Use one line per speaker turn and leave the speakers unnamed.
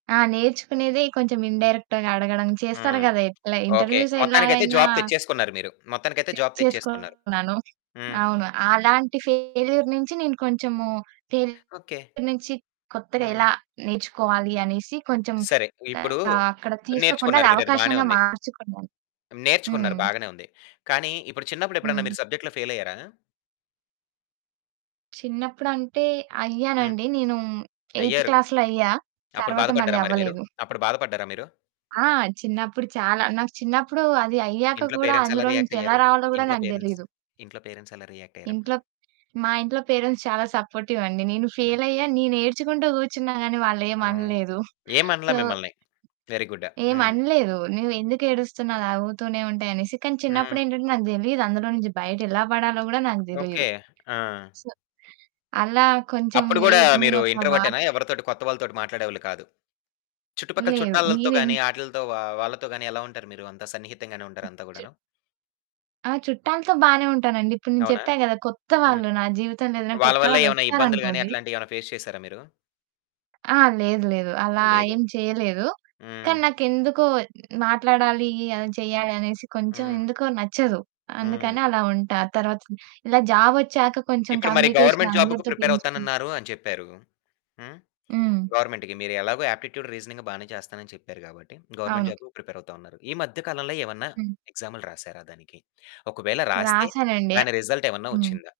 ఆ! నేర్చుకునేదే కొంచెం ఇన్‌డైరెక్ట్‌గా అడగడం చేస్తారు
హ్మ్.
గదా! ఎట్లా
ఓకే.
ఇంటర్వ్యూస్
మొత్తానికైతే
ఎలాగైనా...
జాబ్ తెచ్చేసుకున్నారు మీరు. మొత్తానికైతే జాబ్ తెచ్చేసుకున్నారు.
తెచేసుకున్నాను.
హ్మ్.
అవును. అలాంటి ఫెయిల్యూర్ నుంచి, నేను కొంచెము తెల్
ఓకే.
నుంచి కొత్తగా
హ్మ్.
ఎలా నేర్చుకోవాలి అనేసి కొంచెం
సరే. ఇప్పుడు
ఆహ్, అక్కడ తీసుకోకుండా అది
నేర్చుకున్నారు మీరు అది బానే
అవకాశంగా
ఉంది.
మార్చుకున్నాను.
నేర్చుకున్నారు
హ్మ్.
బాగానే ఉంది. కానీ, ఇప్పుడు చిన్నప్పుడు ఎప్పుడైనా
హ్మ్.
మీరు సబ్జెక్ట్‌లో ఫెయిలయ్యారా?
చిన్నప్పుడు అంటే
హ్మ్.
అయ్యానండి. నేను ఎయిత్
అయ్యారు.
క్లాస్‌లో అయ్యా.
అప్పుడు
తరువాత మళ్ళి
బాధపడ్డారా మరి మీరు?
అవ్వలేదు.
అప్పుడు బాధపడ్డారా మీరు?
ఆ! చిన్నప్పుడు చాలా, నాకు చిన్నప్పుడు అది అయ్యాక
ఇంట్లో
కూడా,
పేరెంట్స్ ఎలా
అందులోంచి
రియాక్ట్
ఎలా
అయ్యారు?
రావాలో కూడా
ఇంట్లో
నాకు
పేరెంట్స్?
దెలీదు.
ఇంట్లో పేరెంట్స్ ఎలా రియాక్ట్ అయ్యారప్పుడు?
ఇంట్లో, మా ఇంట్లో పేరెంట్స్ చాలా సపోర్టివండి. నేను ఫెయిలయ్య,
హుహు.
నేను ఏడ్చుకుంటా కూర్చున్నా గానీ, వాళ్ళేం
ఆ!
అనలేదు.
ఏమనల
సో
మిమ్మల్ని. వెరీ గుడ్డా.
ఏం
హ్మ్.
అనలేదు. "నువ్వు ఎందుకు ఏడుస్తున్నావు అది ఆవుతూనే ఉంటాయి," అనేసి. కానీ, చిన్నప్పుడు
హ్మ్.
ఏంటంటే, నాకు తెలిదు. అందులో నుంచి, బయట ఎలా పడాలో కూడా నాకు
ఓకే.
దెలీదు.
ఆ!
సో అలా కొంచెం
అప్పుడు
నే
కూడా, మీరు
నేనొక
ఇంట్రోవర్టు‌టేనా?
వారం
ఎవరితోటి కొత్తవాళ్ళతోటి మాట్లాడేవాళ్ళు కాదు. చుట్టుపక్కల
లేదు.
చుట్టాలతో
నేను ఇన్
గాని, ఆటిలతో వా వాళ్ళతో గాని ఎలా ఉంటారు మీరు? అంత సన్నిహితంగానే ఉంటారు అంతా
చ
కూడాను?
ఆ! చుట్టాలతో బాగానే ఉంటానండి. ఇప్పుడు నేను
అవునా!
చెప్పా కదా! కొత్త
హ్మ్.
వాళ్ళు నా జీవితంలో ఏదైనా
వాళ్ళ
కొత్త
వల్లే ఎవన్న ఇబ్బందులు గాని,
వాళ్లొచ్చారనుకోండి.
అట్లాంటివి ఏమన్నా ఫేస్ చేసారా మీరు?
ఆ! లేదు. లేదు అలా
లేదు.
ఏం చేయలేదు. కానీ,
హ్మ్.
నాకెందుకో మాట్లాడాలి, ఏమైనా చేయాలి అనేసి కొంచెం
హ్మ్.
ఎందుకో నచ్చదు.
హ్మ్.
అందుకని అలా ఉంటా. తరువాత ఇలా జాబొచ్చాక కొంచెం
ఇప్పుడు మరి
కమ్యూనికేషన్
గవర్నమెంట్ జాబు‌కు
అందరితో పెంచుకున్
ప్రిపేరవుతానన్నారు అని చెప్పారు. హ్మ్?
హ్మ్.
గవర్నమెంట్‌కి. మీరు ఎలాగో ఆప్టిట్యూడ్, రీజనింగ్ బానే చేస్తాన‌ని చెప్పారు గాబట్టి, గవర్నమెంట్
అవును.
జాబు ప్రిపేరవుతా ఉన్నారు. ఈ మధ్య కాలంలో ఏవన్న
హ్మ్.
ఎక్సామ్లు రాసారా దానికి? ఒకవేళ రాస్తే,
రాసానండి.
దాని రిజల్ట్ ఏవన్న
హ్మ్.
వచ్చిందా?